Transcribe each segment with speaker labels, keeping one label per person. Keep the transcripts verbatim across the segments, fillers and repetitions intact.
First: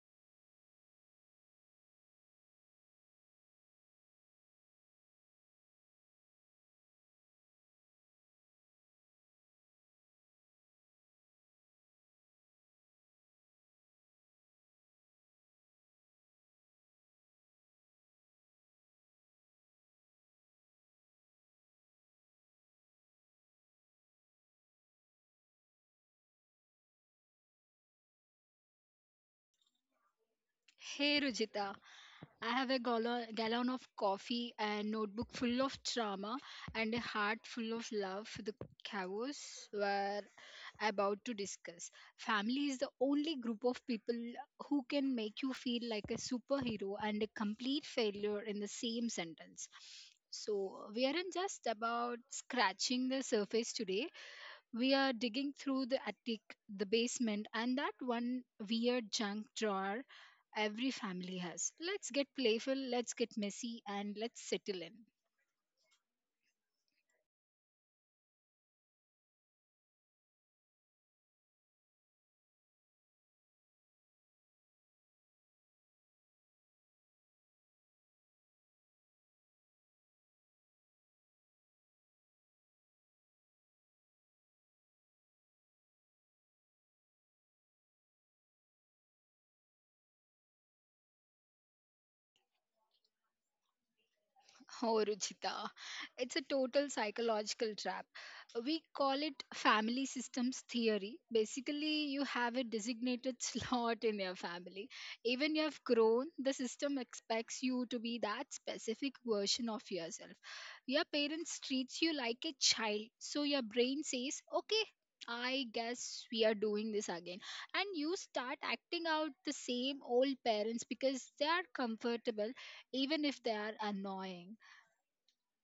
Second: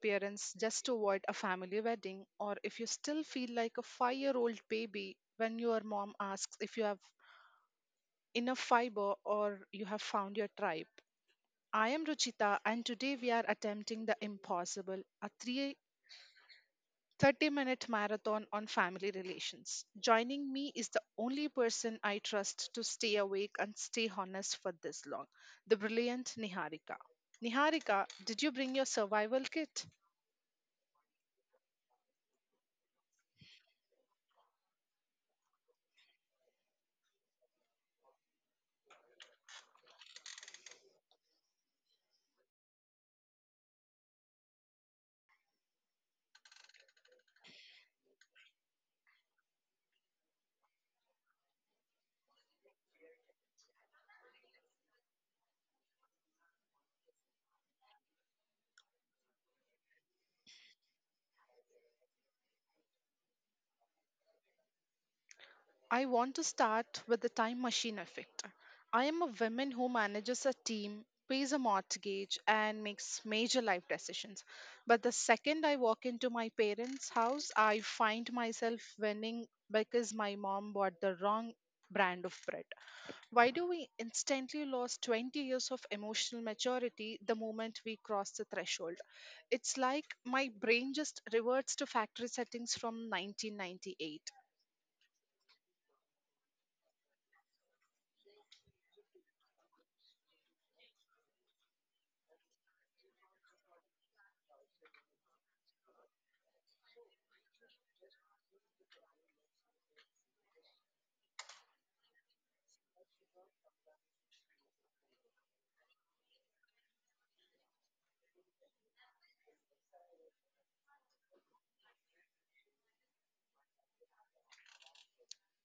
Speaker 1: disappearance just to avoid a family wedding, or if you still feel like a five year old baby when your mom asks if you have enough fiber or you have found your tribe, I am Ruchita, and today we are attempting the impossible, a three thirty minute marathon on family relations. Joining me is the only person I trust to stay awake and stay honest for this long, the brilliant Niharika. Niharika, did you bring your survival kit?
Speaker 2: Hey Rujita, I have a gallo- gallon of coffee, a notebook full of drama, and a heart full of love for the chaos we're about to discuss. Family is the only group of people who can make you feel like a superhero and a complete failure in the same sentence. So, we aren't just about scratching the surface today. We are digging through the attic, the basement, and that one weird junk drawer every family has. Let's get playful, let's get messy, and let's settle in.
Speaker 1: I want to start with the time machine effect. I am a woman who manages a team, pays a mortgage, and makes major life decisions. But the second I walk into my parents' house, I find myself winning because my mom bought the wrong brand of bread. Why do we instantly lose twenty years of emotional maturity the moment we cross the threshold? It's like my brain just reverts to factory settings from nineteen ninety-eight.
Speaker 2: Oh, Ruchita, it's a total psychological trap. We call it family systems theory. Basically, you have a designated slot in your family. Even you have grown, the system expects you to be that specific version of yourself. Your parents treats you like a child, so your brain says, "Okay, I guess we are doing this again." And you start acting out the same old parents because they are comfortable even if they are annoying.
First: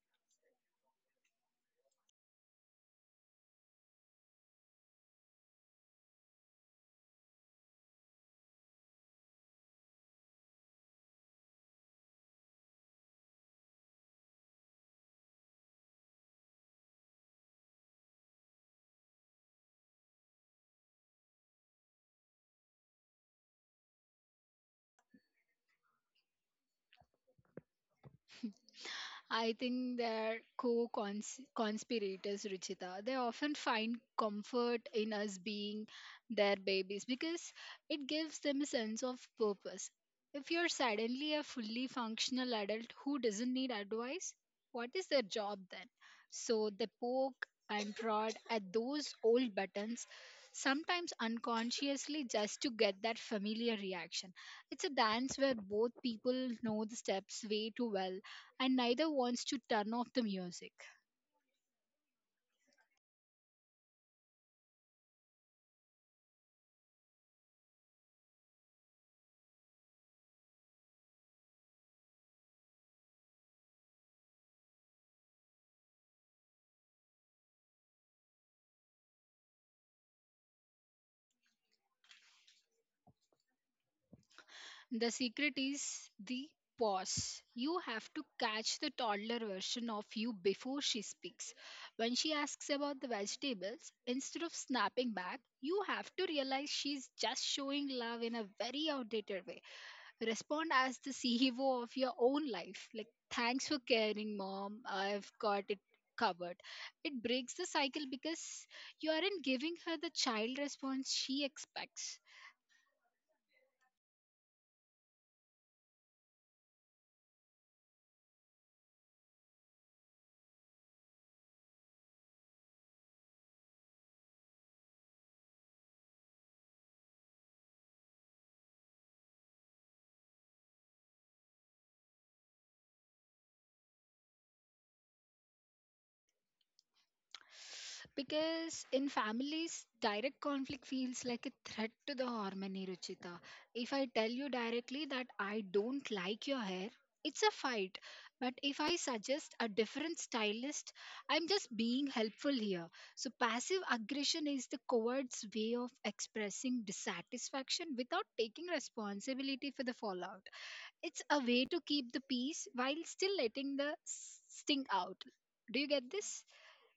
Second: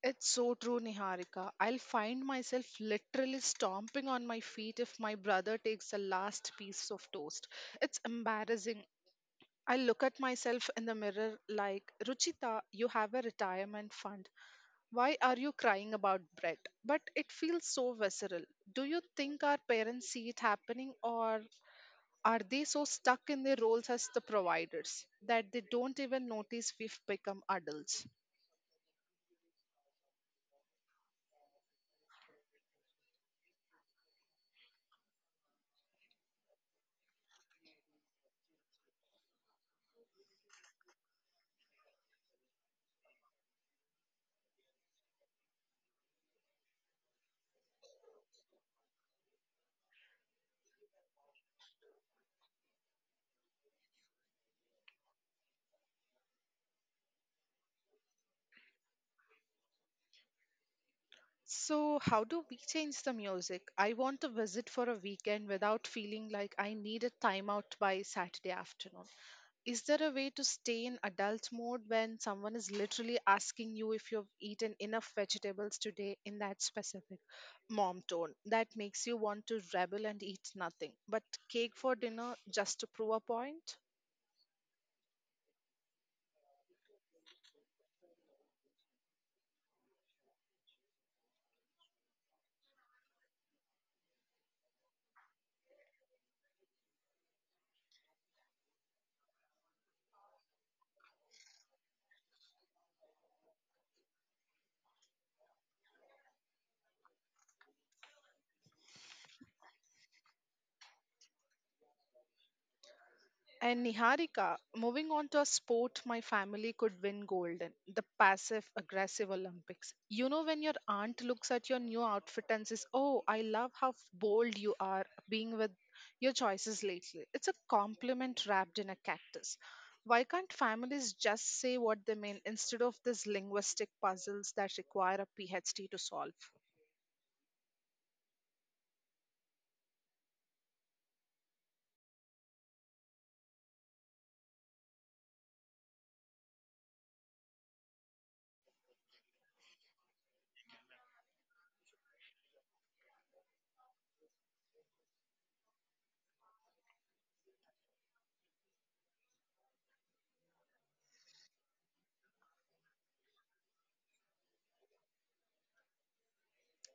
Speaker 1: It's so true, Niharika. I'll find myself literally stomping on my feet if my brother takes the last piece of toast. It's embarrassing. I look at myself in the mirror like, "Ruchita, you have a retirement fund. Why are you crying about bread?" But it feels so visceral. Do you think our parents see it happening, or are they so stuck in their roles as the providers that they don't even notice we've become adults?
Speaker 2: I think they're co conspirators, Ruchita. They often find comfort in us being their babies because it gives them a sense of purpose. If you're suddenly a fully functional adult who doesn't need advice, what is their job then? So they poke and prod at those old buttons, sometimes unconsciously, just to get that familiar reaction. It's a dance where both people know the steps way too well and neither wants to turn off the music.
Speaker 1: So, how do we change the music? I want to visit for a weekend without feeling like I need a timeout by Saturday afternoon. Is there a way to stay in adult mode when someone is literally asking you if you've eaten enough vegetables today in that specific mom tone that makes you want to rebel and eat nothing but cake for dinner just to prove a point?
Speaker 2: The secret is the pause. You have to catch the toddler version of you before she speaks. When she asks about the vegetables, instead of snapping back, you have to realize she's just showing love in a very outdated way. Respond as the C E O of your own life. Like, thanks for caring, mom. I've got it covered. It breaks the cycle because you aren't giving her the child response she expects.
Speaker 1: And Niharika, moving on to a sport my family could win gold in, the passive aggressive Olympics. You know, when your aunt looks at your new outfit and says, "Oh, I love how f- bold you are being with your choices lately." It's a compliment wrapped in a cactus. Why can't families just say what they mean instead of these linguistic puzzles that require a PhD to solve?
Speaker 2: Because in families, direct conflict feels like a threat to the harmony, Ruchita. If I tell you directly that I don't like your hair, it's a fight. But if I suggest a different stylist, I'm just being helpful here. So, passive aggression is the coward's way of expressing dissatisfaction without taking responsibility for the fallout. It's a way to keep the peace while still letting the sting out. Do you get this?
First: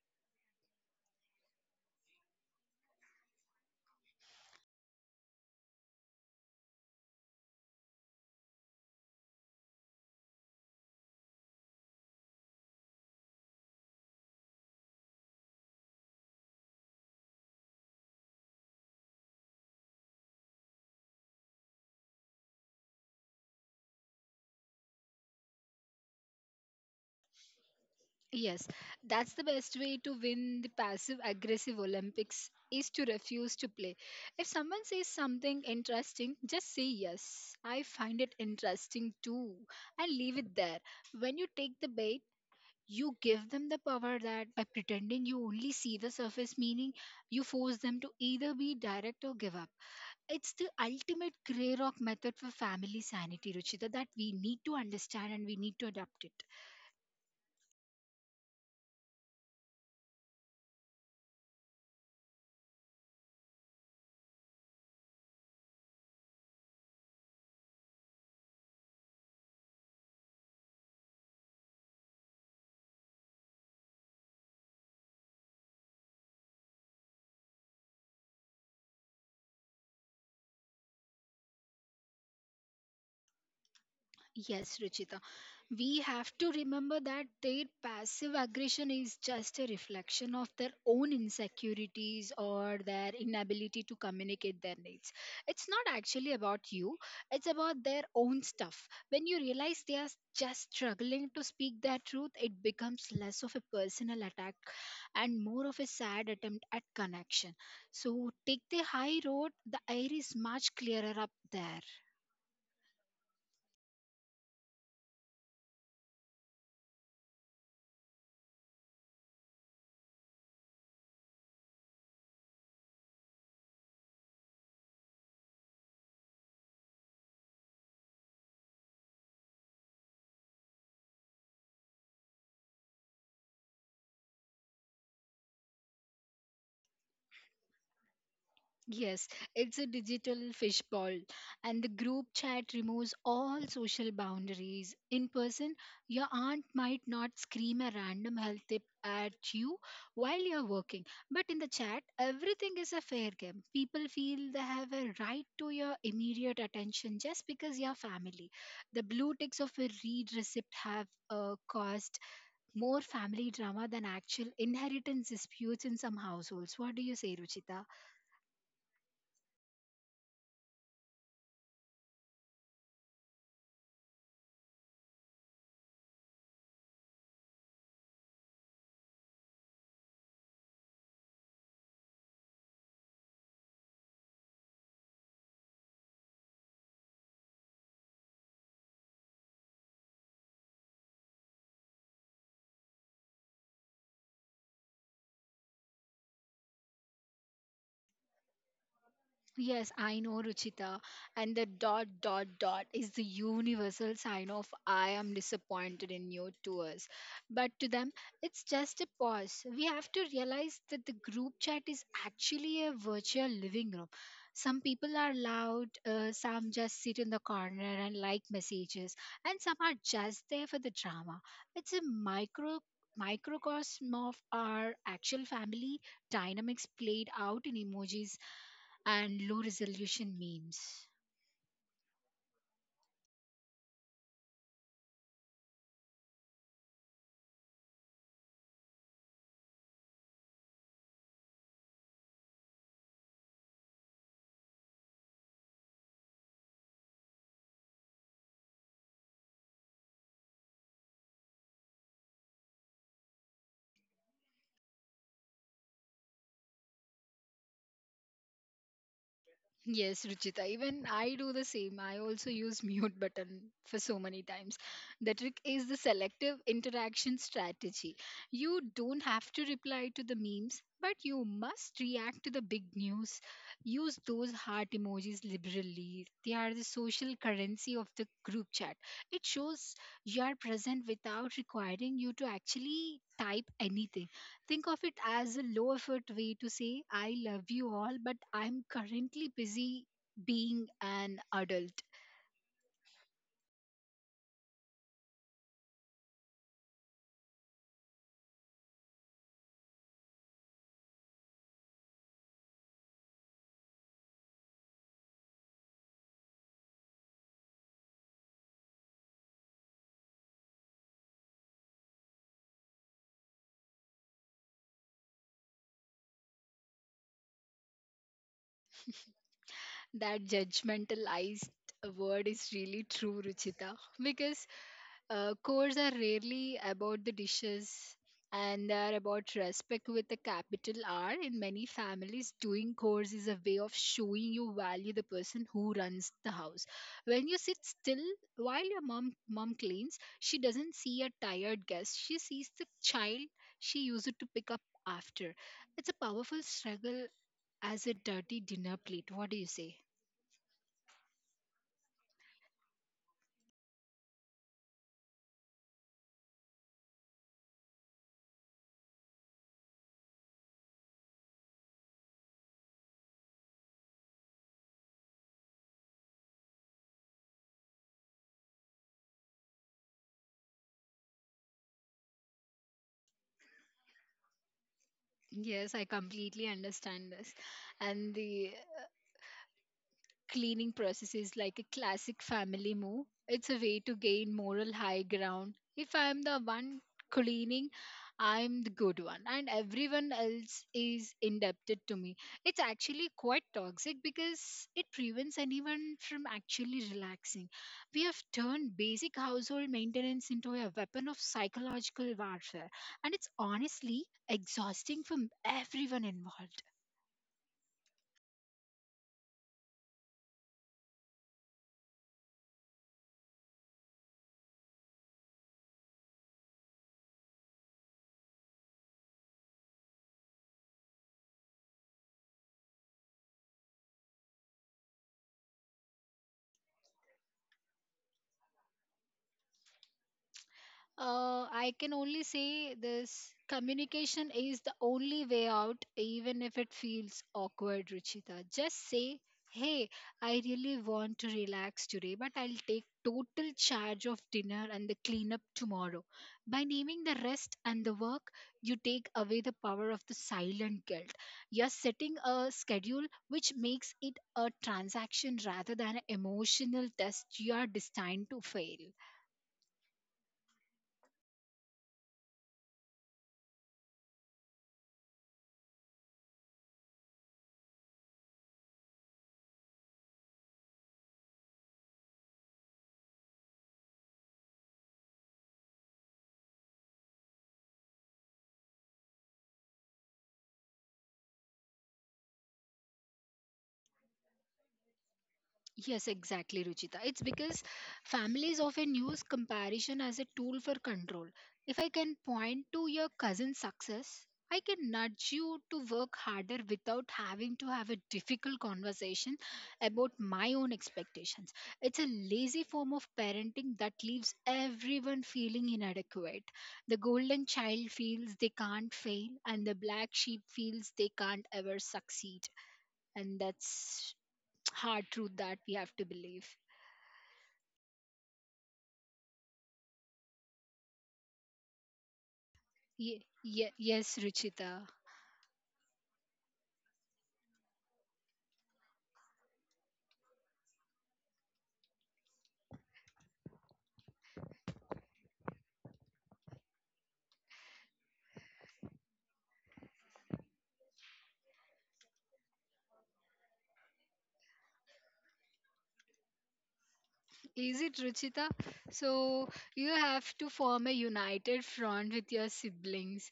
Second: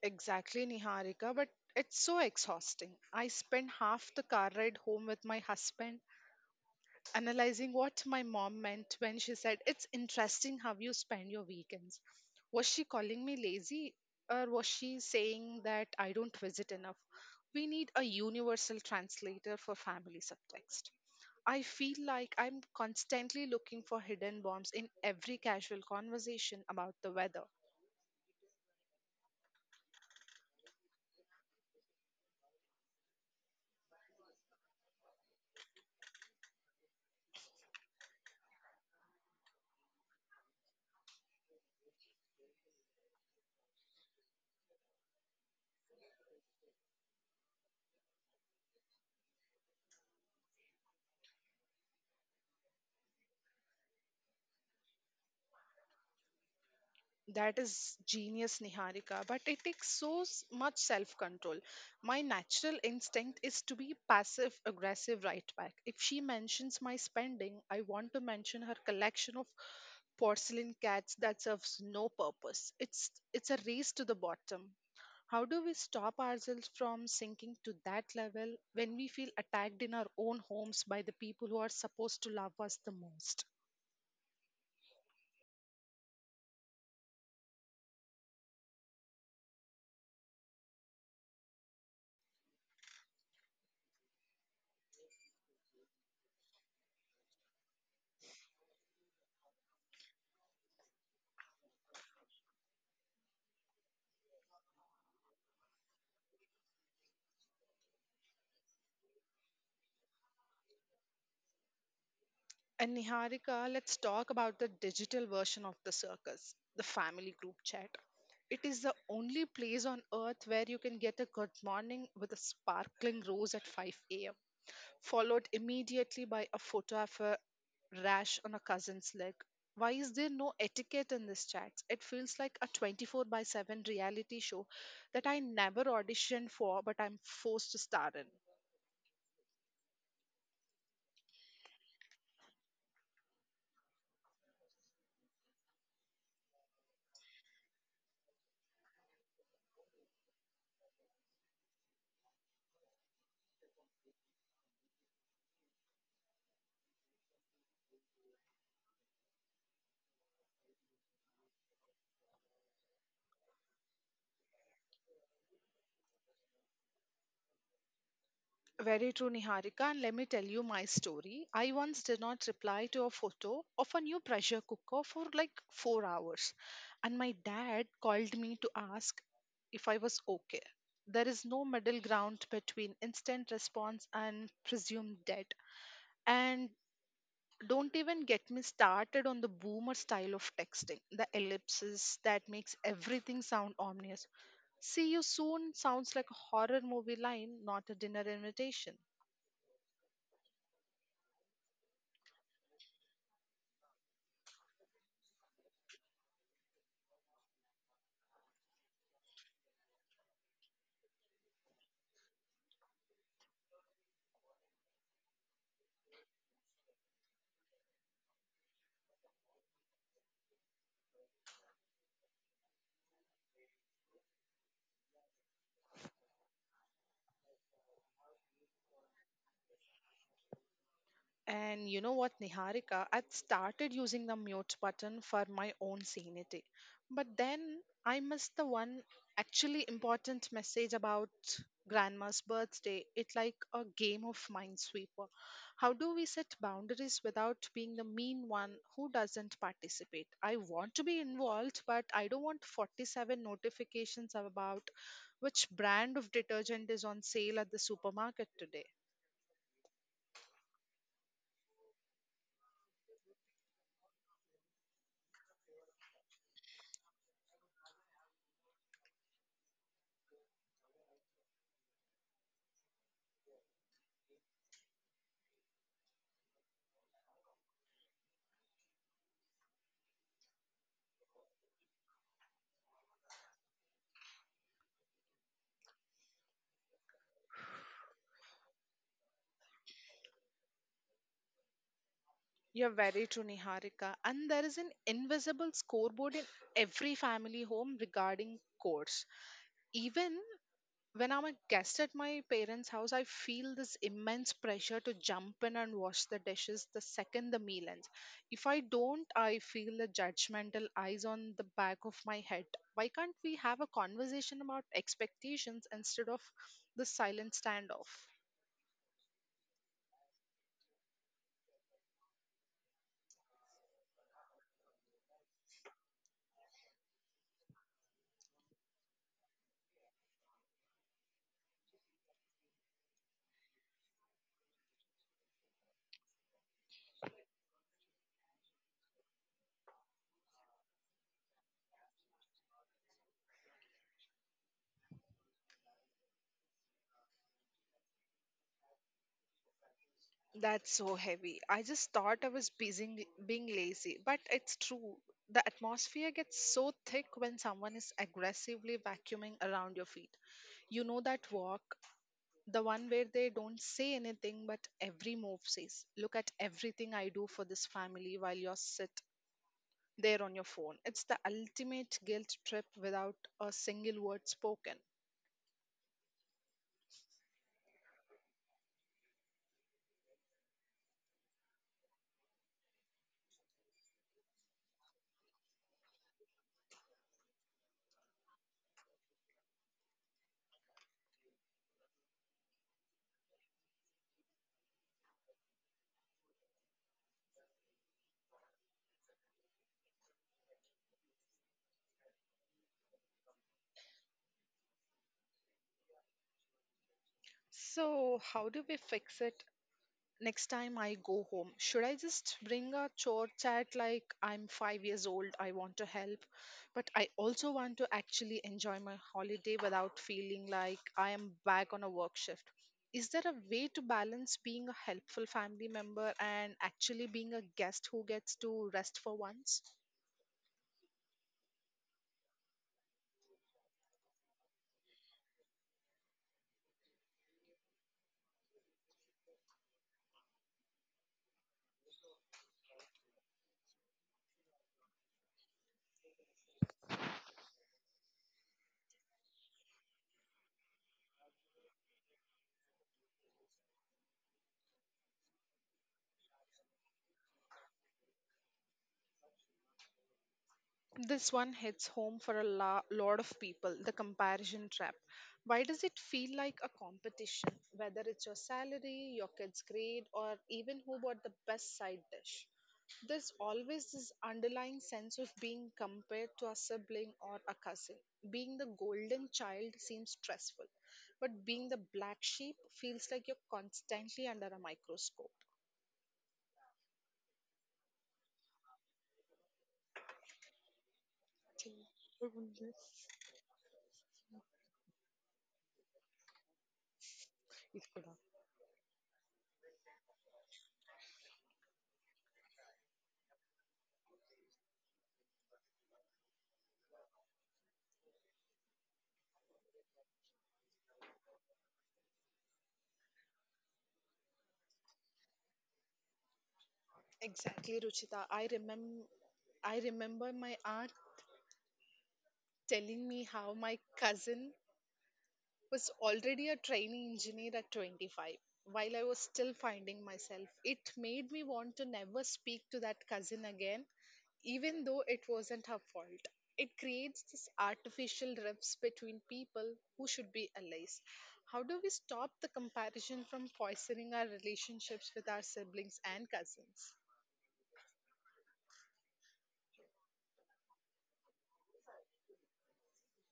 Speaker 1: Exactly, Niharika, but it's so exhausting. I spend half the car ride home with my husband analyzing what my mom meant when she said, "It's interesting how you spend your weekends." Was she calling me lazy, or was she saying that I don't visit enough? We need a universal translator for family subtext. I feel like I'm constantly looking for hidden bombs in every casual conversation about the weather.
Speaker 2: Yes, that's the best way to win the passive aggressive Olympics is to refuse to play. If someone says something interesting, just say yes. I find it interesting too and leave it there. When you take the bait, you give them the power that by pretending you only see the surface meaning, you force them to either be direct or give up. It's the ultimate grey rock method for family sanity, Ruchita, that we need to understand and we need to adapt it.
Speaker 1: That is genius, Niharika, but it takes so s- much self control. My natural instinct is to be passive aggressive right back. If she mentions my spending, I want to mention her collection of porcelain cats that serves no purpose. It's it's a race to the bottom. How do we stop ourselves from sinking to that level when we feel attacked in our own homes by the people who are supposed to love us the most?
Speaker 2: Yes, Ruchita. We have to remember that their passive aggression is just a reflection of their own insecurities or their inability to communicate their needs. It's not actually about you, it's about their own stuff. When you realize they are just struggling to speak their truth, it becomes less of a personal attack and more of a sad attempt at connection. So take the high road, the air is much clearer up there.
Speaker 1: And Niharika, let's talk about the digital version of the circus, the family group chat. It is the only place on earth where you can get a good morning with a sparkling rose at five a m, followed immediately by a photo of a rash on a cousin's leg. Why is there no etiquette in this chat? It feels like a twenty-four by seven reality show that I never auditioned for, but I'm forced to star in.
Speaker 2: Yes, it's a digital fishbowl, and the group chat removes all social boundaries. In person, your aunt might not scream a random health tip at you while you're working, but in the chat, everything is a fair game. People feel they have a right to your immediate attention just because you're family. The blue ticks of a read receipt have uh, caused more family drama than actual inheritance disputes in some households. What do you say, Ruchita?
Speaker 1: Very true, Niharika. And let me tell you my story. I once did not reply to a photo of a new pressure cooker for like four hours. And my dad called me to ask if I was okay. There is no middle ground between instant response and presumed dead. And don't even get me started on the boomer style of texting, the ellipses that makes everything sound ominous. "See you soon" sounds like a horror movie line, not a dinner invitation.
Speaker 2: Yes, I know, Ruchita. And the dot, dot, dot is the universal sign of I am disappointed in you to us. But to them, it's just a pause. We have to realize that the group chat is actually a virtual living room. Some people are loud, uh, some just sit in the corner and like messages, and some are just there for the drama. It's a micro microcosm of our actual family dynamics played out in emojis and low resolution memes.
Speaker 1: And you know what, Niharika? I started using the mute button for my own sanity. But then I missed the one actually important message about grandma's birthday. It's like a game of minesweeper. How do we set boundaries without being the mean one who doesn't participate? I want to be involved, but I don't want forty-seven notifications about which brand of detergent is on sale at the supermarket today.
Speaker 2: Yes, Ruchita, even I do the same. I also use mute button for so many times. The trick is the selective interaction strategy. You don't have to reply to the memes, but you must react to the big news. Use those heart emojis liberally. They are the social currency of the group chat. It shows you are present without requiring you to actually type anything. Think of it as a low effort way to say, I love you all, but I'm currently busy being an adult.
Speaker 1: You're very true, Niharika. And there is an invisible scoreboard in every family home regarding course. Even when I'm a guest at my parents' house, I feel this immense pressure to jump in and wash the dishes the second the meal ends. If I don't, I feel the judgmental eyes on the back of my head. Why can't we have a conversation about expectations instead of the silent standoff?
Speaker 2: That judgmentalized word is really true, Ruchita, because Uh, chores are rarely about the dishes and they are about respect with a capital R. In many families, doing chores is a way of showing you value the person who runs the house. When you sit still while your mom mom cleans, she doesn't see a tired guest. She sees the child she used to pick up after. It's a powerful struggle as a dirty dinner plate. What do you say?
Speaker 1: That's so heavy. I just thought I was busy being lazy, but it's true. The atmosphere gets so thick when someone is aggressively vacuuming around your feet. You know that walk, the one where they don't say anything, but every move says, "Look at everything I do for this family while you're sit there on your phone." It's the ultimate guilt trip without a single word spoken.
Speaker 2: Yes, I completely understand this. And the cleaning process is like a classic family move. It's a way to gain moral high ground. If I'm the one cleaning, I'm the good one, and everyone else is indebted to me. It's actually quite toxic because it prevents anyone from actually relaxing. We have turned basic household maintenance into a weapon of psychological warfare, and it's honestly exhausting for everyone involved.
Speaker 1: So, how do we fix it? Next time I go home, should I just bring a chore chat like I'm five years old? I want to help, but I also want to actually enjoy my holiday without feeling like I am back on a work shift. Is there a way to balance being a helpful family member and actually being a guest who gets to rest for once?
Speaker 2: Uh, I can only say this communication is the only way out, even if it feels awkward, Ruchita. Just say, hey, I really want to relax today, but I'll take total charge of dinner and the cleanup tomorrow. By naming the rest and the work, you take away the power of the silent guilt. You're setting a schedule which makes it a transaction rather than an emotional test you are destined to fail.
Speaker 1: This one hits home for a la- lot of people, the comparison trap. Why does it feel like a competition, whether it's your salary, your kid's grade, or even who bought the best side dish? There's always this underlying sense of being compared to a sibling or a cousin. Being the golden child seems stressful, but being the black sheep feels like you're constantly under a microscope.
Speaker 2: Yes, exactly, Ruchita. It's because families often use comparison as a tool for control. If I can point to your cousin's success, I can nudge you to work harder without having to have a difficult conversation about my own expectations. It's a lazy form of parenting that leaves everyone feeling inadequate. The golden child feels they can't fail, and the black sheep feels they can't ever succeed. And that's hard truth that we have to believe.
Speaker 1: Exactly, Ruchita. I remember I remember my aunt telling me
Speaker 2: Ye-
Speaker 1: how
Speaker 2: ye-
Speaker 1: my
Speaker 2: yes,
Speaker 1: cousin
Speaker 2: Ruchita.
Speaker 1: was already a trainee engineer at twenty-five while I was still finding myself. It made me want to never speak to that cousin again, even though it wasn't her fault. It creates this artificial rifts between people who should be allies. How do we stop the comparison from poisoning our relationships with our siblings and cousins?
Speaker 2: Is it Ruchita? So you have to form a united front with your siblings.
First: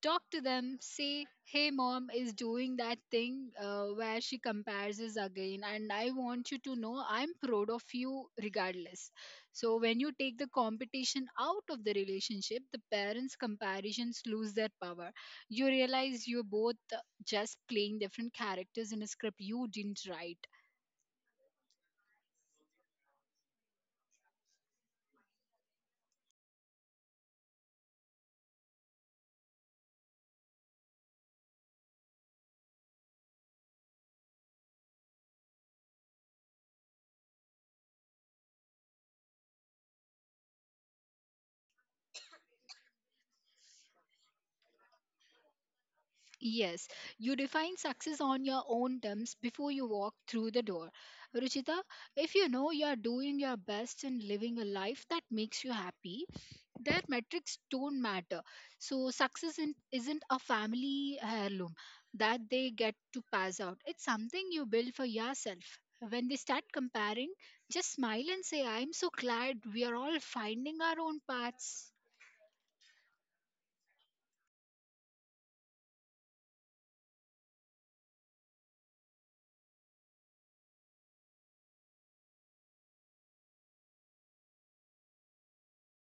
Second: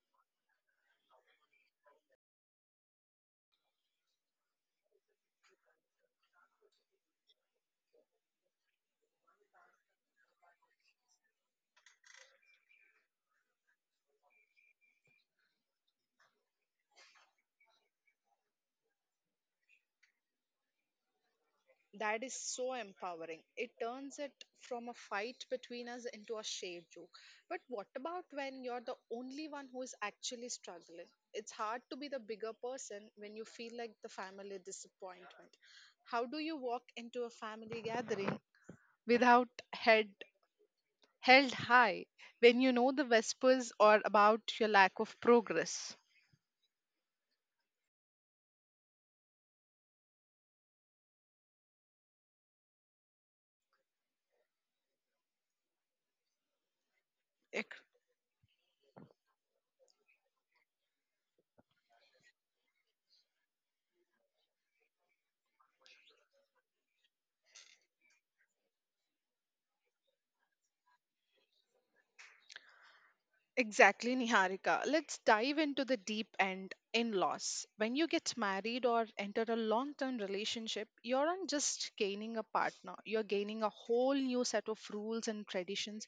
Speaker 2: Talk to them. Say, "Hey, mom is doing that thing uh, where she compares us again, and I want you to know I'm proud of you regardless." So when you take the competition out of the relationship, the parents' comparisons lose their power. You realize you're both just playing different characters in a script you didn't write.
Speaker 1: That is so empowering. It turns it from a fight between us into a shared joke. But what about when you're the only one who is actually struggling? It's hard to be the bigger person when you feel like the family disappointment. How do you walk into a family gathering without head held high when you know the whispers are about your lack of progress?
Speaker 2: Yes, you define success on your own terms before you walk through the door. Ruchita, if you know you are doing your best and living a life that makes you happy, their metrics don't matter. So, success in- isn't a family heirloom that they get to pass out, it's something you build for yourself. When they start comparing, just smile and say, I'm so glad we are all finding our own paths.
Speaker 1: Exactly, Niharika. Let's dive into the deep end, in laws. When you get married or enter a long term relationship, you're not just gaining a partner, you're gaining a whole new set of rules and traditions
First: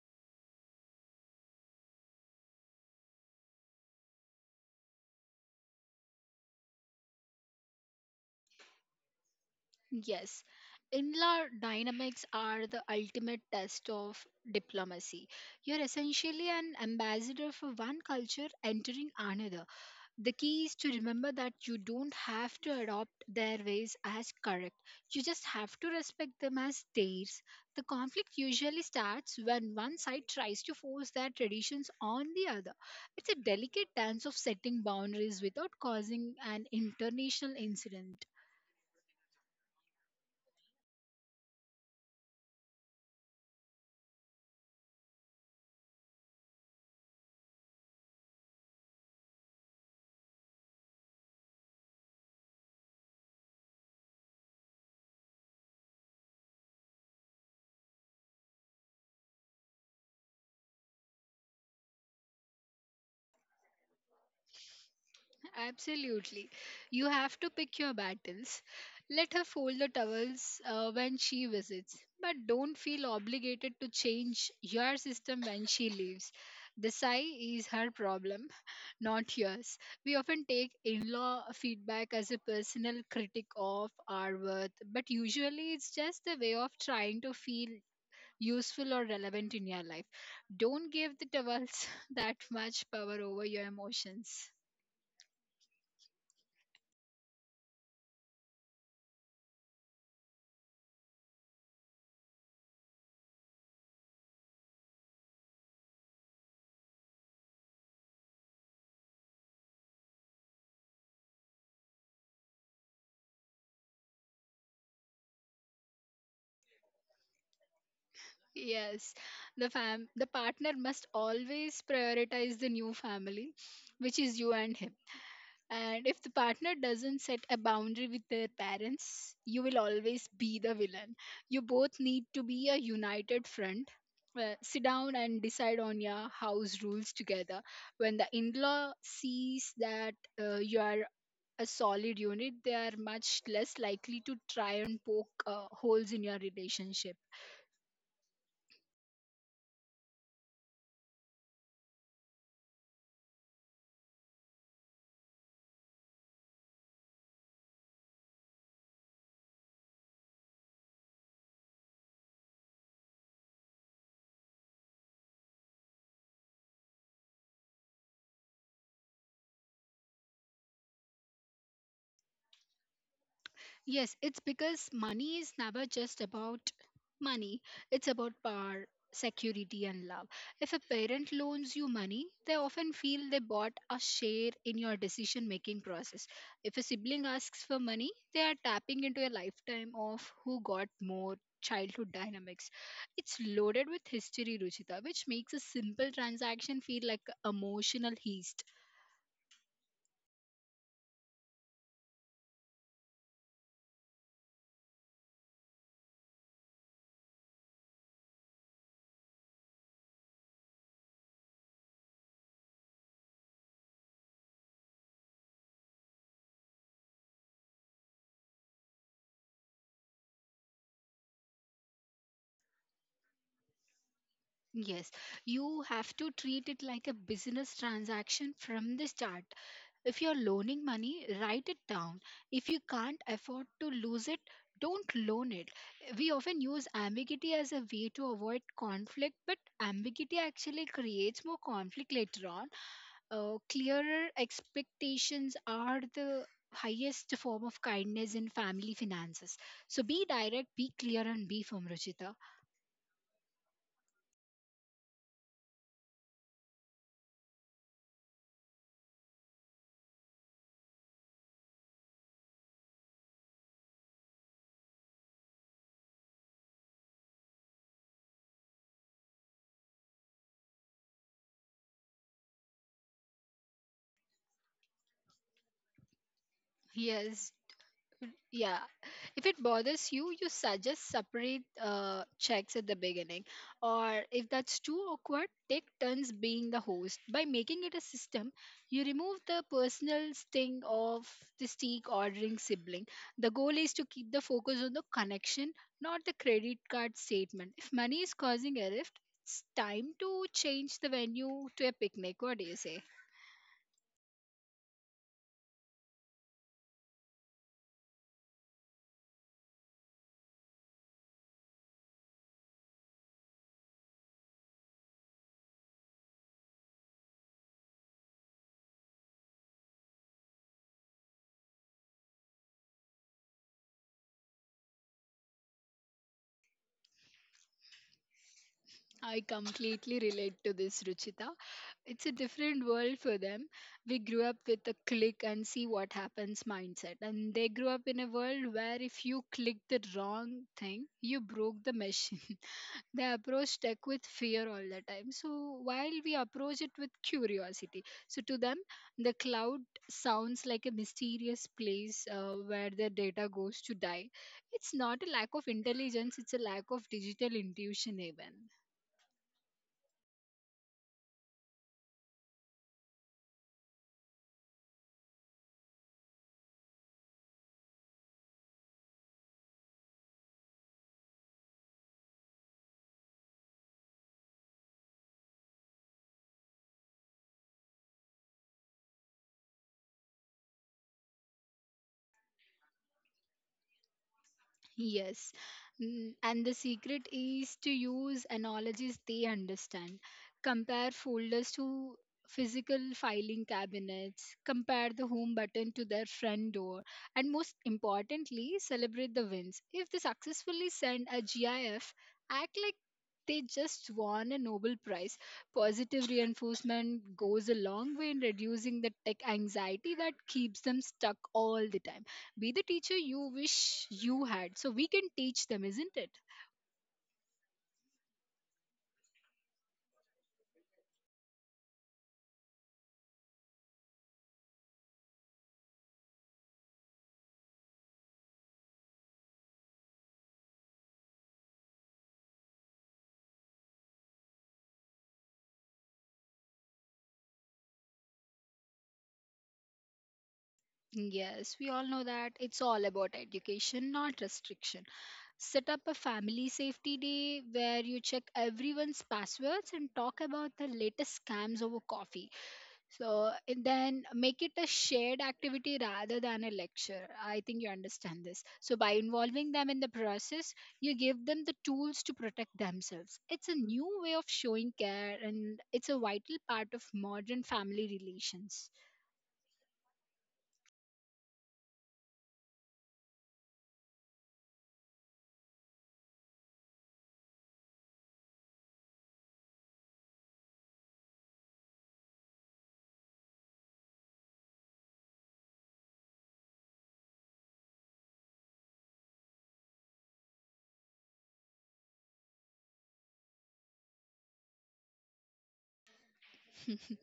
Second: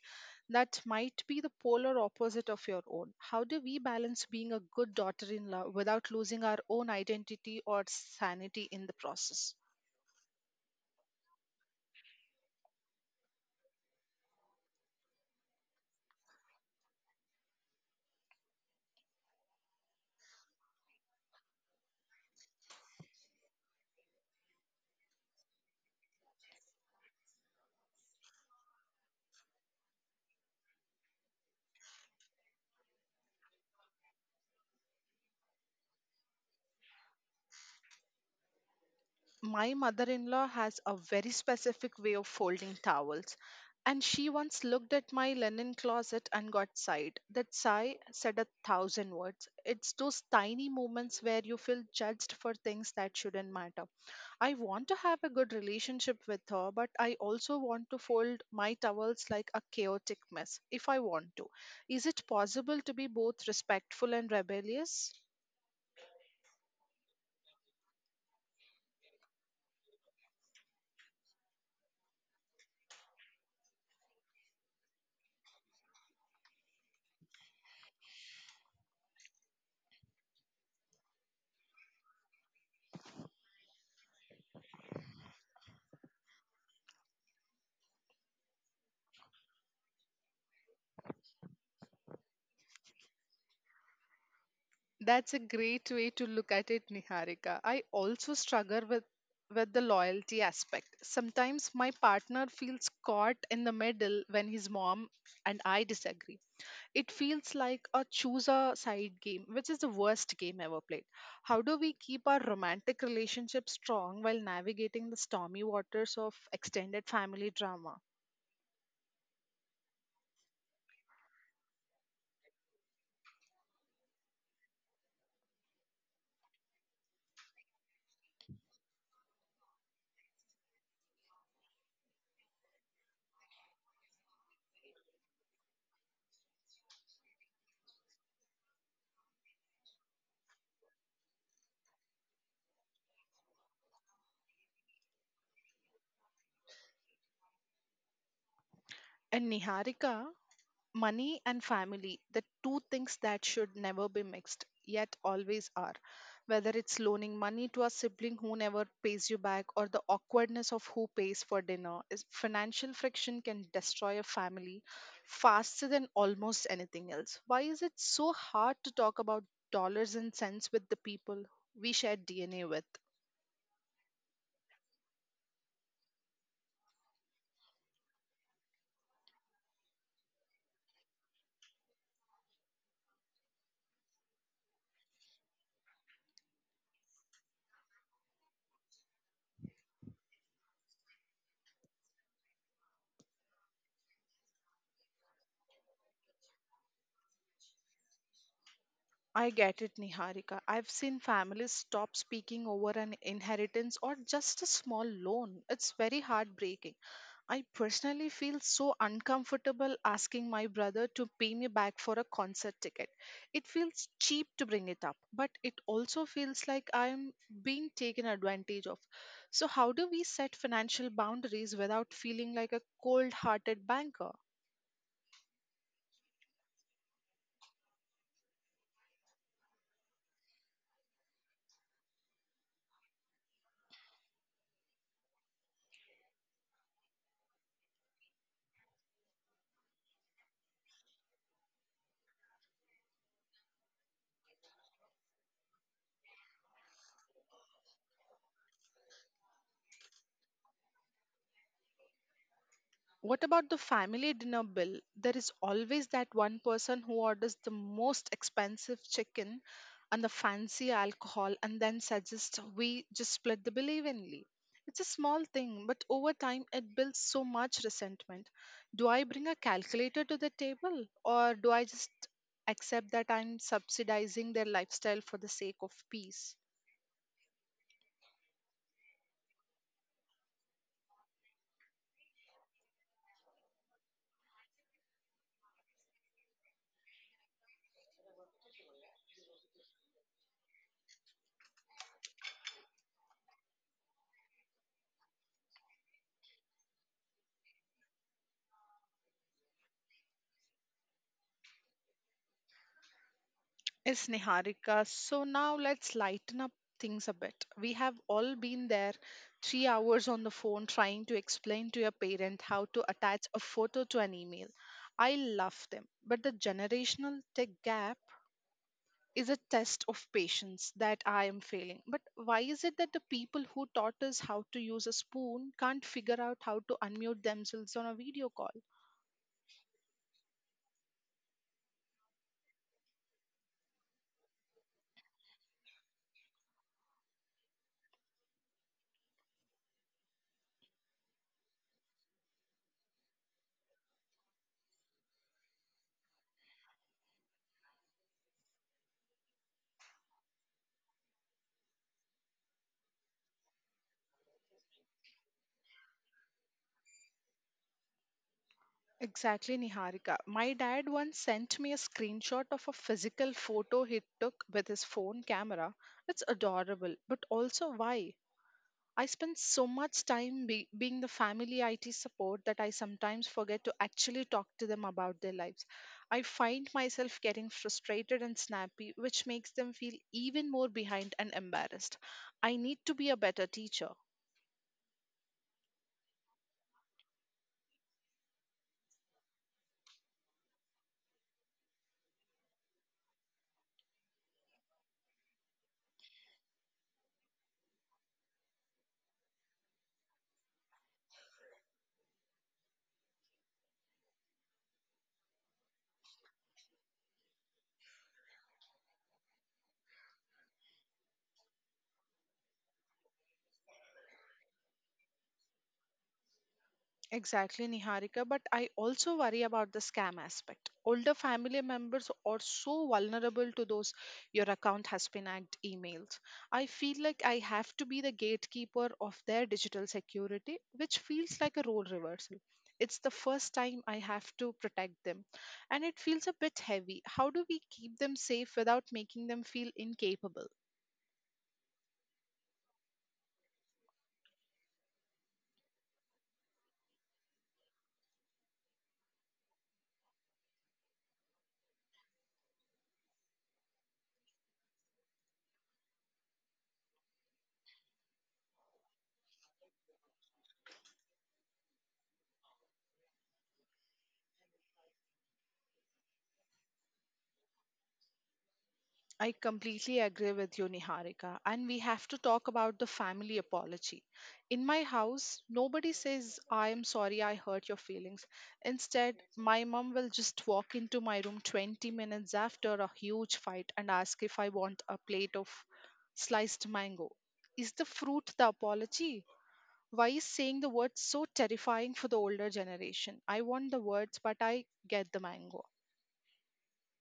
Speaker 1: that might be the polar opposite of your own. How do we balance being a good daughter in law without losing our own identity or sanity in the process?
Speaker 2: Yes, inla dynamics are the ultimate test of diplomacy. You're essentially an ambassador for one culture entering another. The key is to remember that you don't have to adopt their ways as correct, you just have to respect them as theirs. The conflict usually starts when one side tries to force their traditions on the other. It's a delicate dance of setting boundaries without causing an international incident.
Speaker 1: My mother in law has a very specific way of folding towels, and she once looked at my linen closet and got sighed. That sigh said a thousand words. It's those tiny moments where you feel judged for things that shouldn't matter. I want to have a good relationship with her, but I also want to fold my towels like a chaotic mess if I want to. Is it possible to be both respectful and rebellious?
Speaker 2: Absolutely. You have to pick your battles. Let her fold the towels uh, when she visits, but don't feel obligated to change your system when she leaves. The sigh is her problem, not yours. We often take in law feedback as a personal critic of our worth, but usually it's just a way of trying to feel useful or relevant in your life. Don't give the towels that much power over your emotions.
Speaker 1: That's a great way to look at it, Niharika. I also struggle with with the loyalty aspect. Sometimes my partner feels caught in the middle when his mom and I disagree. It feels like a choose a side game, which is the worst game ever played. How do we keep our romantic relationship strong while navigating the stormy waters of extended family drama?
Speaker 2: Yes, the fam the partner must always prioritize the new family, which is you and him. And if the partner doesn't set a boundary with their parents, you will always be the villain. You both need to be a united front. Uh, sit down and decide on your house rules together. When the in-law sees that uh, you are a solid unit, they are much less likely to try and poke uh, holes in your relationship.
Speaker 1: And Niharika, money and family, the two things that should never be mixed, yet always are. Whether it's loaning money to a sibling who never pays you back or the awkwardness of who pays for dinner, is- financial friction can destroy a family faster than almost anything else. Why is it so hard to talk about dollars and cents with the people we share D N A with?
Speaker 2: Yes, it's because money is never just about money, it's about power, security, and love. If a parent loans you money, they often feel they bought a share in your decision making process. If a sibling asks for money, they are tapping into a lifetime of who got more. Childhood dynamics. It's loaded with history, Ruchita, which makes a simple transaction feel like a emotional heist.
Speaker 1: I get it, Niharika. I've seen families stop speaking over an inheritance or just a small loan. It's very heartbreaking. I personally feel so uncomfortable asking my brother to pay me back for a concert ticket. It feels cheap to bring it up, but it also feels like I'm being taken advantage of. So, how do we set financial boundaries without feeling like a cold hearted banker?
Speaker 2: Yes, you have to treat it like a business transaction from the start. If you're loaning money, write it down. If you can't afford to lose it, don't loan it. We often use ambiguity as a way to avoid conflict, but ambiguity actually creates more conflict later on. Uh, clearer expectations are the highest form of kindness in family finances. So be direct, be clear, and be firm, Ruchita.
Speaker 1: What about the family dinner bill? There is always that one person who orders the most expensive chicken and the fancy alcohol, and then suggests we just split the bill evenly. It's a small thing, but over time it builds so much resentment. Do I bring a calculator to the table, or do I just accept that I'm subsidizing their lifestyle for the sake of peace?
Speaker 2: Yes. Yeah, if it bothers you, you suggest separate uh, checks at the beginning. Or if that's too awkward, take turns being the host. By making it a system, you remove the personal sting of the steak ordering sibling. The goal is to keep the focus on the connection, not the credit card statement. If money is causing a rift, it's time to change the venue to a picnic. What do you say?
Speaker 1: Is Niharika. So now let's lighten up things a bit. We have all been there three hours on the phone trying to explain to your parent how to attach a photo to an email. I love them, but the generational tech gap is a test of patience that I am failing. But why is it that the people who taught us how to use a spoon can't figure out how to unmute themselves on a video call?
Speaker 2: I completely relate to this, Ruchita. It's a different world for them. We grew up with a click and see what happens mindset. And they grew up in a world where if you click the wrong thing, you broke the machine. They approach tech with fear all the time. So while we approach it with curiosity, so to them, the cloud sounds like a mysterious place uh, where their data goes to die. It's not a lack of intelligence, it's a lack of digital intuition, even.
Speaker 1: Exactly, Niharika. My dad once sent me a screenshot of a physical photo he took with his phone camera. It's adorable, but also why? I spend so much time be- being the family I T support that I sometimes forget to actually talk to them about their lives. I find myself getting frustrated and snappy, which makes them feel even more behind and embarrassed. I need to be a better teacher.
Speaker 2: Yes. Mm, And the secret is to use analogies they understand. Compare folders to physical filing cabinets, compare the home button to their front door, and most importantly, celebrate the wins. If they successfully send a GIF, act like they just won a Nobel Prize. Positive reinforcement goes a long way in reducing the tech anxiety that keeps them stuck all the time. Be the teacher you wish you had so we can teach them, isn't it?
Speaker 1: Exactly, Niharika, but I also worry about the scam aspect. Older family members are so vulnerable to those your account has been hacked emails. I feel like I have to be the gatekeeper of their digital security, which feels like a role reversal. It's the first time I have to protect them, and it feels a bit heavy. How do we keep them safe without making them feel incapable?
Speaker 2: Yes, we all know that it's all about education, not restriction. Set up a family safety day where you check everyone's passwords and talk about the latest scams over coffee. So and then make it a shared activity rather than a lecture. I think you understand this. So by involving them in the process, you give them the tools to protect themselves. It's a new way of showing care and it's a vital part of modern family relations.
Speaker 1: I completely agree with you, Niharika. And we have to talk about the family apology. In my house, nobody says, I am sorry I hurt your feelings. Instead, my mom will just walk into my room twenty minutes after a huge fight and ask if I want a plate of sliced mango. Is the fruit the apology? Why is saying the word so terrifying for the older generation? I want the words, but I get the mango.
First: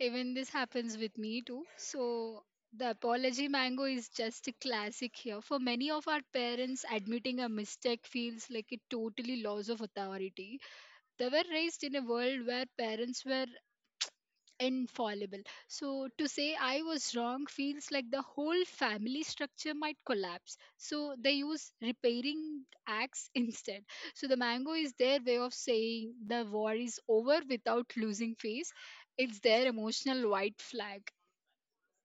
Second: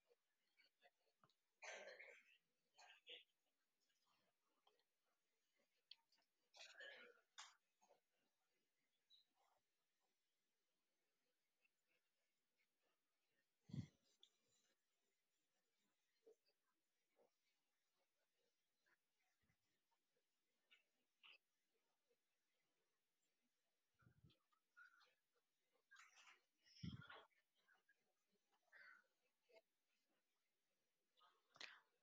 Speaker 2: Even this happens with me too. So the apology mango is just a classic here. For many of our parents, admitting a mistake feels like a totally loss of authority. They were raised in a world where parents were infallible. So, to say I was wrong feels like the whole family structure might collapse. So, they use repairing acts instead. So, the mango is their way of saying the war is over without losing face. It's their emotional white flag.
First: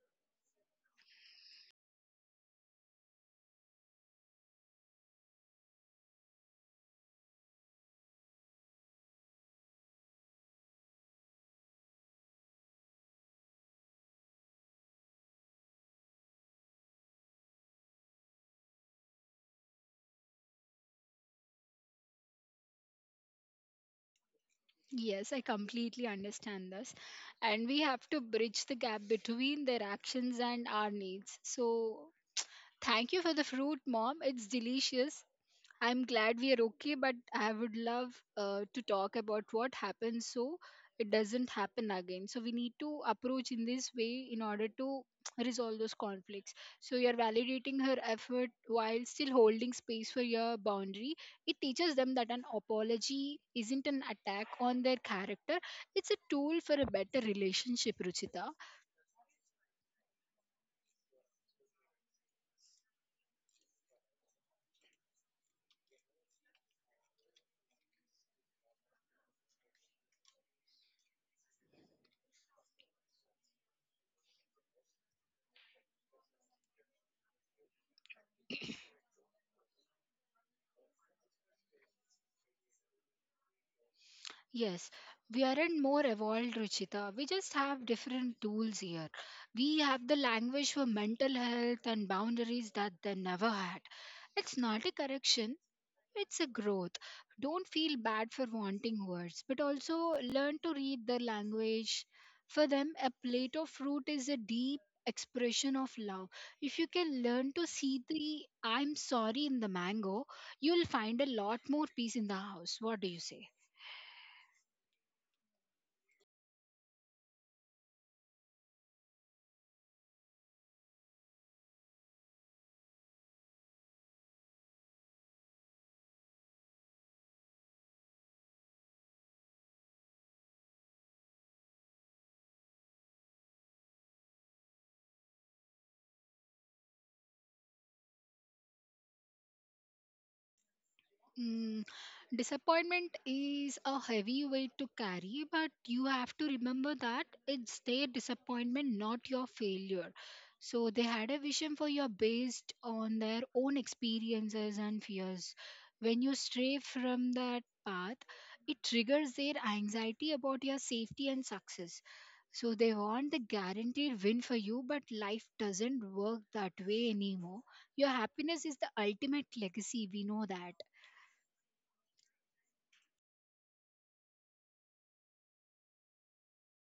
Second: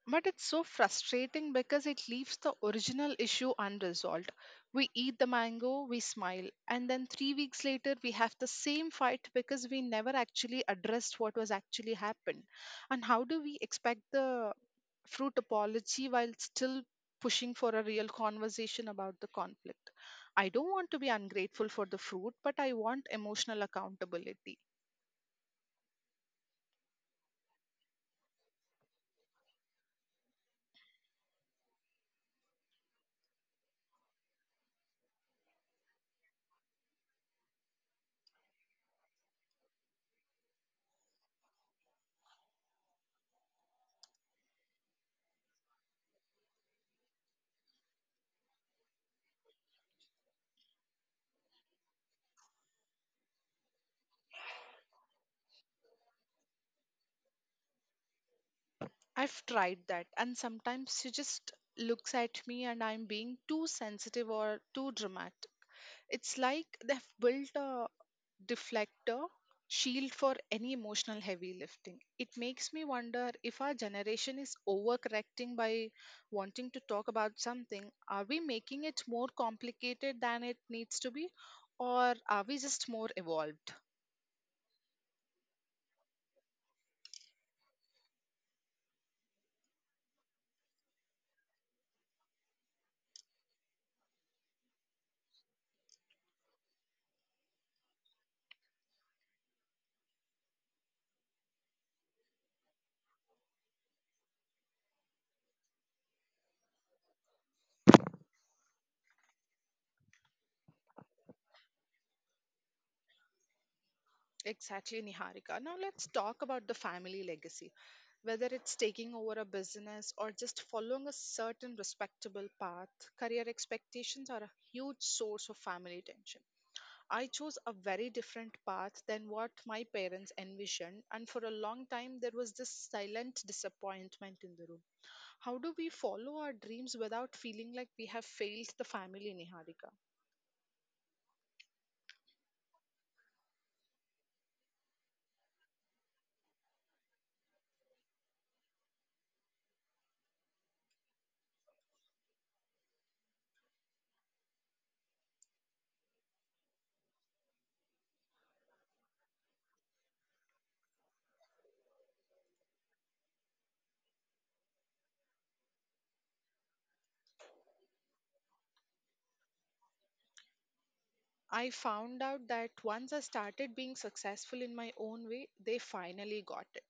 Speaker 1: But it's so frustrating because it leaves the original issue unresolved. We eat the mango, we smile, and then three weeks later we have the same fight because we never actually addressed what was actually happened. And how do we expect the fruit apology while still pushing for a real conversation about the conflict? I don't want to be ungrateful for the fruit, but I want emotional accountability.
Speaker 2: Yes, I completely understand this. And we have to bridge the gap between their actions and our needs. So, thank you for the fruit, mom. It's delicious. I'm glad we are okay, but I would love uh, to talk about what happens so it doesn't happen again. So we need to approach in this way in order to resolve those conflicts. So you're validating her effort while still holding space for your boundary. It teaches them that an apology isn't an attack on their character, it's a tool for a better relationship, Ruchita.
Speaker 1: I've tried that, and sometimes she just looks at me and I'm being too sensitive or too dramatic. It's like they've built a deflector shield for any emotional heavy lifting. It makes me wonder if our generation is overcorrecting by wanting to talk about something. Are we making it more complicated than it needs to be, or are we just more evolved?
Speaker 2: Yes, we aren't more evolved, Ruchita. We just have different tools here. We have the language for mental health and boundaries that they never had. It's not a correction, it's a growth. Don't feel bad for wanting words, but also learn to read their language. For them, a plate of fruit is a deep expression of love. If you can learn to see the I'm sorry in the mango, you'll find a lot more peace in the house. What do you say?
Speaker 1: Exactly, Niharika. Now let's talk about the family legacy. Whether it's taking over a business or just following a certain respectable path, career expectations are a huge source of family tension. I chose a very different path than what my parents envisioned, and for a long time there was this silent disappointment in the room. How do we follow our dreams without feeling like we have failed the family, Niharika?
Speaker 2: Mm, disappointment is a heavy weight to carry, but you have to remember that it's their disappointment, not your failure. So they had a vision for you based on their own experiences and fears. When you stray from that path, it triggers their anxiety about your safety and success. So they want the guaranteed win for you, but life doesn't work that way anymore. Your happiness is the ultimate legacy, we know that.
Speaker 1: I found out that once I started being successful in my own way, they finally got it.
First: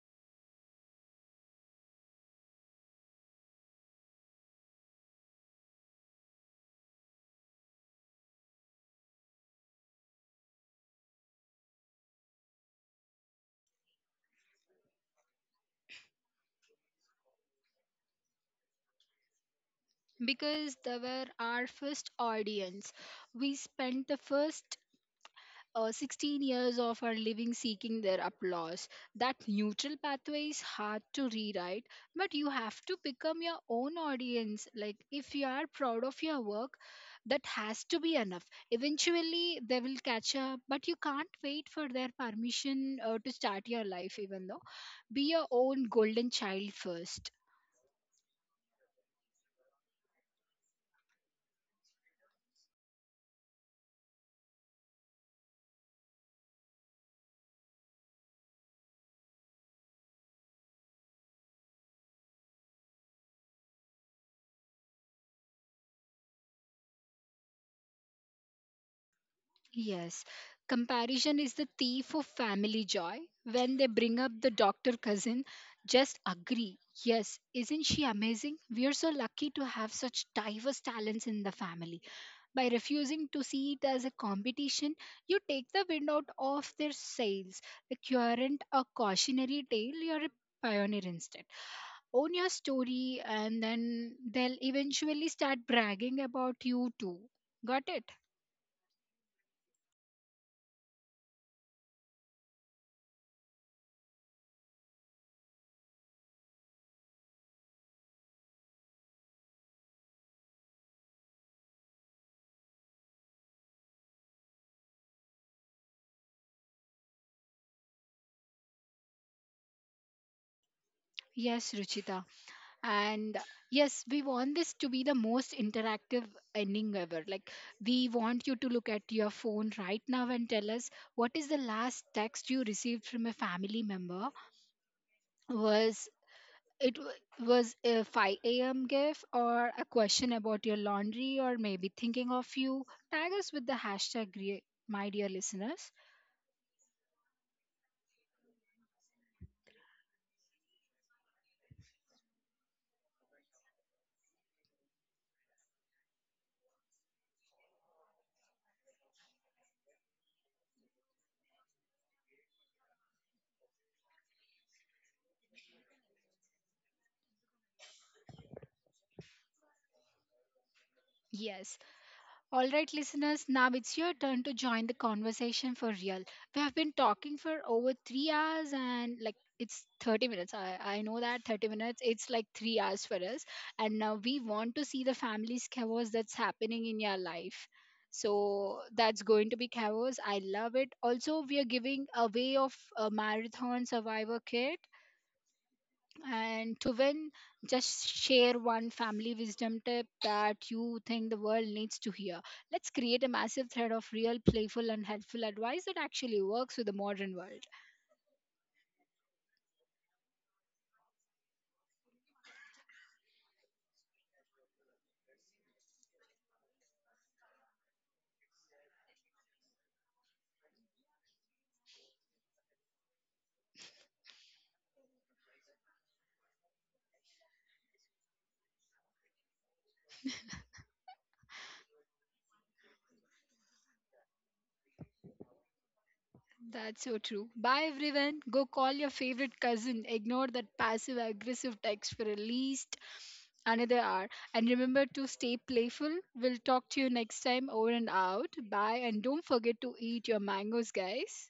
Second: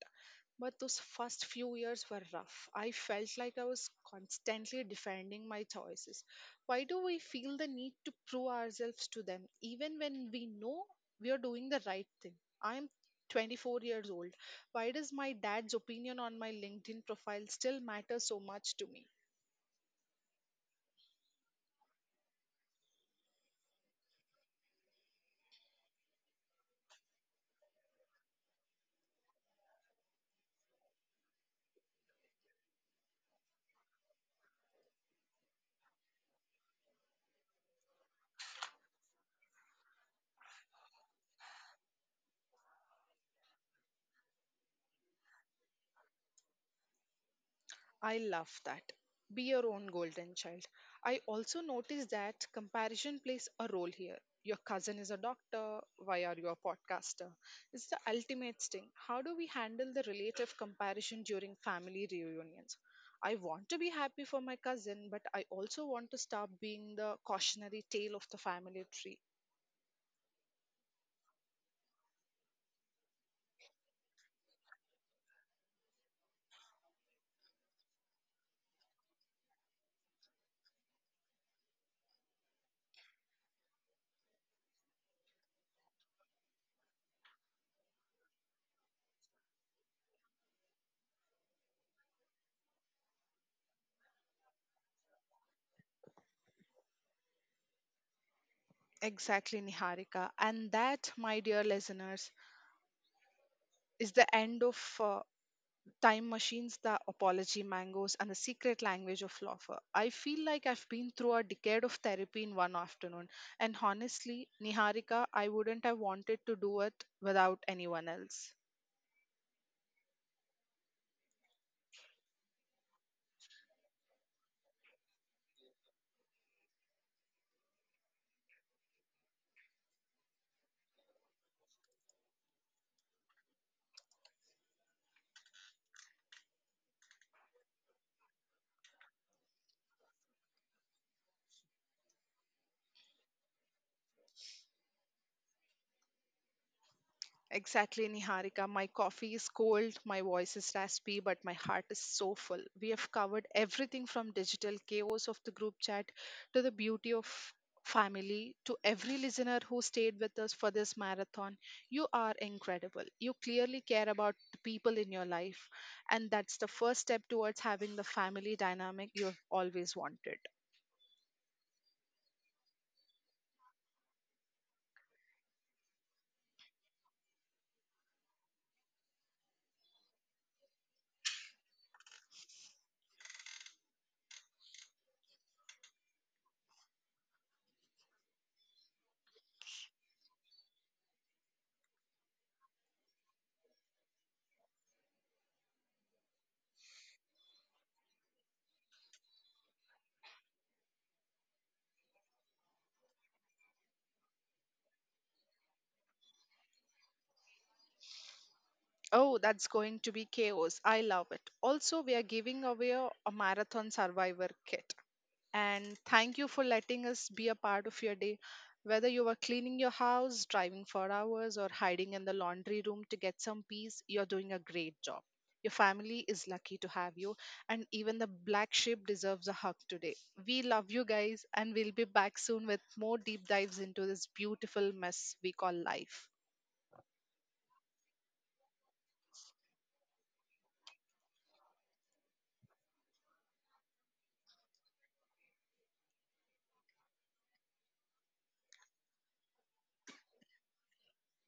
Speaker 1: But those first few years were rough. I felt like I was constantly defending my choices. Why do we feel the need to prove ourselves to them, even when we know we are doing the right thing? I am twenty-four years old. Why does my dad's opinion on my LinkedIn profile still matter so much to me?
Speaker 2: Because they were our first audience. We spent the first uh, sixteen years of our living seeking their applause. That neutral pathway is hard to rewrite, but you have to become your own audience. Like, if you are proud of your work, that has to be enough. Eventually, they will catch up, but you can't wait for their permission uh, to start your life, even though. Be your own golden child first.
Speaker 1: I love that. Be your own golden child. I also noticed that comparison plays a role here. Your cousin is a doctor, why are you a podcaster? It's the ultimate sting. How do we handle the relative comparison during family reunions? I want to be happy for my cousin, but I also want to stop being the cautionary tale of the family tree.
Speaker 2: Yes, comparison is the thief of family joy. When they bring up the doctor cousin, just agree. Yes, isn't she amazing? We are so lucky to have such diverse talents in the family. By refusing to see it as a competition, you take the wind out of their sails. Like you aren't a cautionary tale, you're a pioneer instead. Own your story, and then they'll eventually start bragging about you too. Got it?
Speaker 1: Exactly, Niharika. And that, my dear listeners, is the end of uh, Time Machines, The Apology Mangoes, and The Secret Language of Laughter. I feel like I've been through a decade of therapy in one afternoon. And honestly, Niharika, I wouldn't have wanted to do it without anyone else.
Speaker 2: Yes, Ruchita. And yes, we want this to be the most interactive ending ever. Like, we want you to look at your phone right now and tell us, what is the last text you received from a family member? Was it w- was a five a m a.m gif or a question about your laundry or maybe thinking of you? Tag us with the hashtag re- my dear listeners.
Speaker 1: Exactly, Niharika. My coffee is cold, my voice is raspy, but my heart is so full. We have covered everything from digital chaos of the group chat to the beauty of family to every listener who stayed with us for this marathon. You are incredible. You clearly care about the people in your life, and that's the first step towards having the family dynamic you have always wanted.
Speaker 2: Yes. All right, listeners, now it's your turn to join the conversation for real. We have been talking for over three hours, and like, it's thirty minutes. I, I know that thirty minutes, it's like three hours for us. And now we want to see the family's chaos that's happening in your life. So that's going to be chaos. I love it. Also, we are giving away of a marathon survivor kit, and to win, just share one family wisdom tip that you think the world needs to hear. Let's create a massive thread of real, playful, and helpful advice that actually works with the modern world.
Speaker 1: Oh, that's going to be chaos. I love it. Also, we are giving away a a marathon survivor kit. And thank you for letting us be a part of your day. Whether you are cleaning your house, driving for hours, or hiding in the laundry room to get some peace, you're doing a great job. Your family is lucky to have you, and even the black sheep deserves a hug today. We love you guys, and we'll be back soon with more deep dives into this beautiful mess we call life.
Speaker 2: That's so true. Bye, everyone. Go call your favorite cousin. Ignore that passive aggressive text for at least another hour. And remember to stay playful. We'll talk to you next time. Over and out. Bye. And don't forget to eat your mangoes, guys.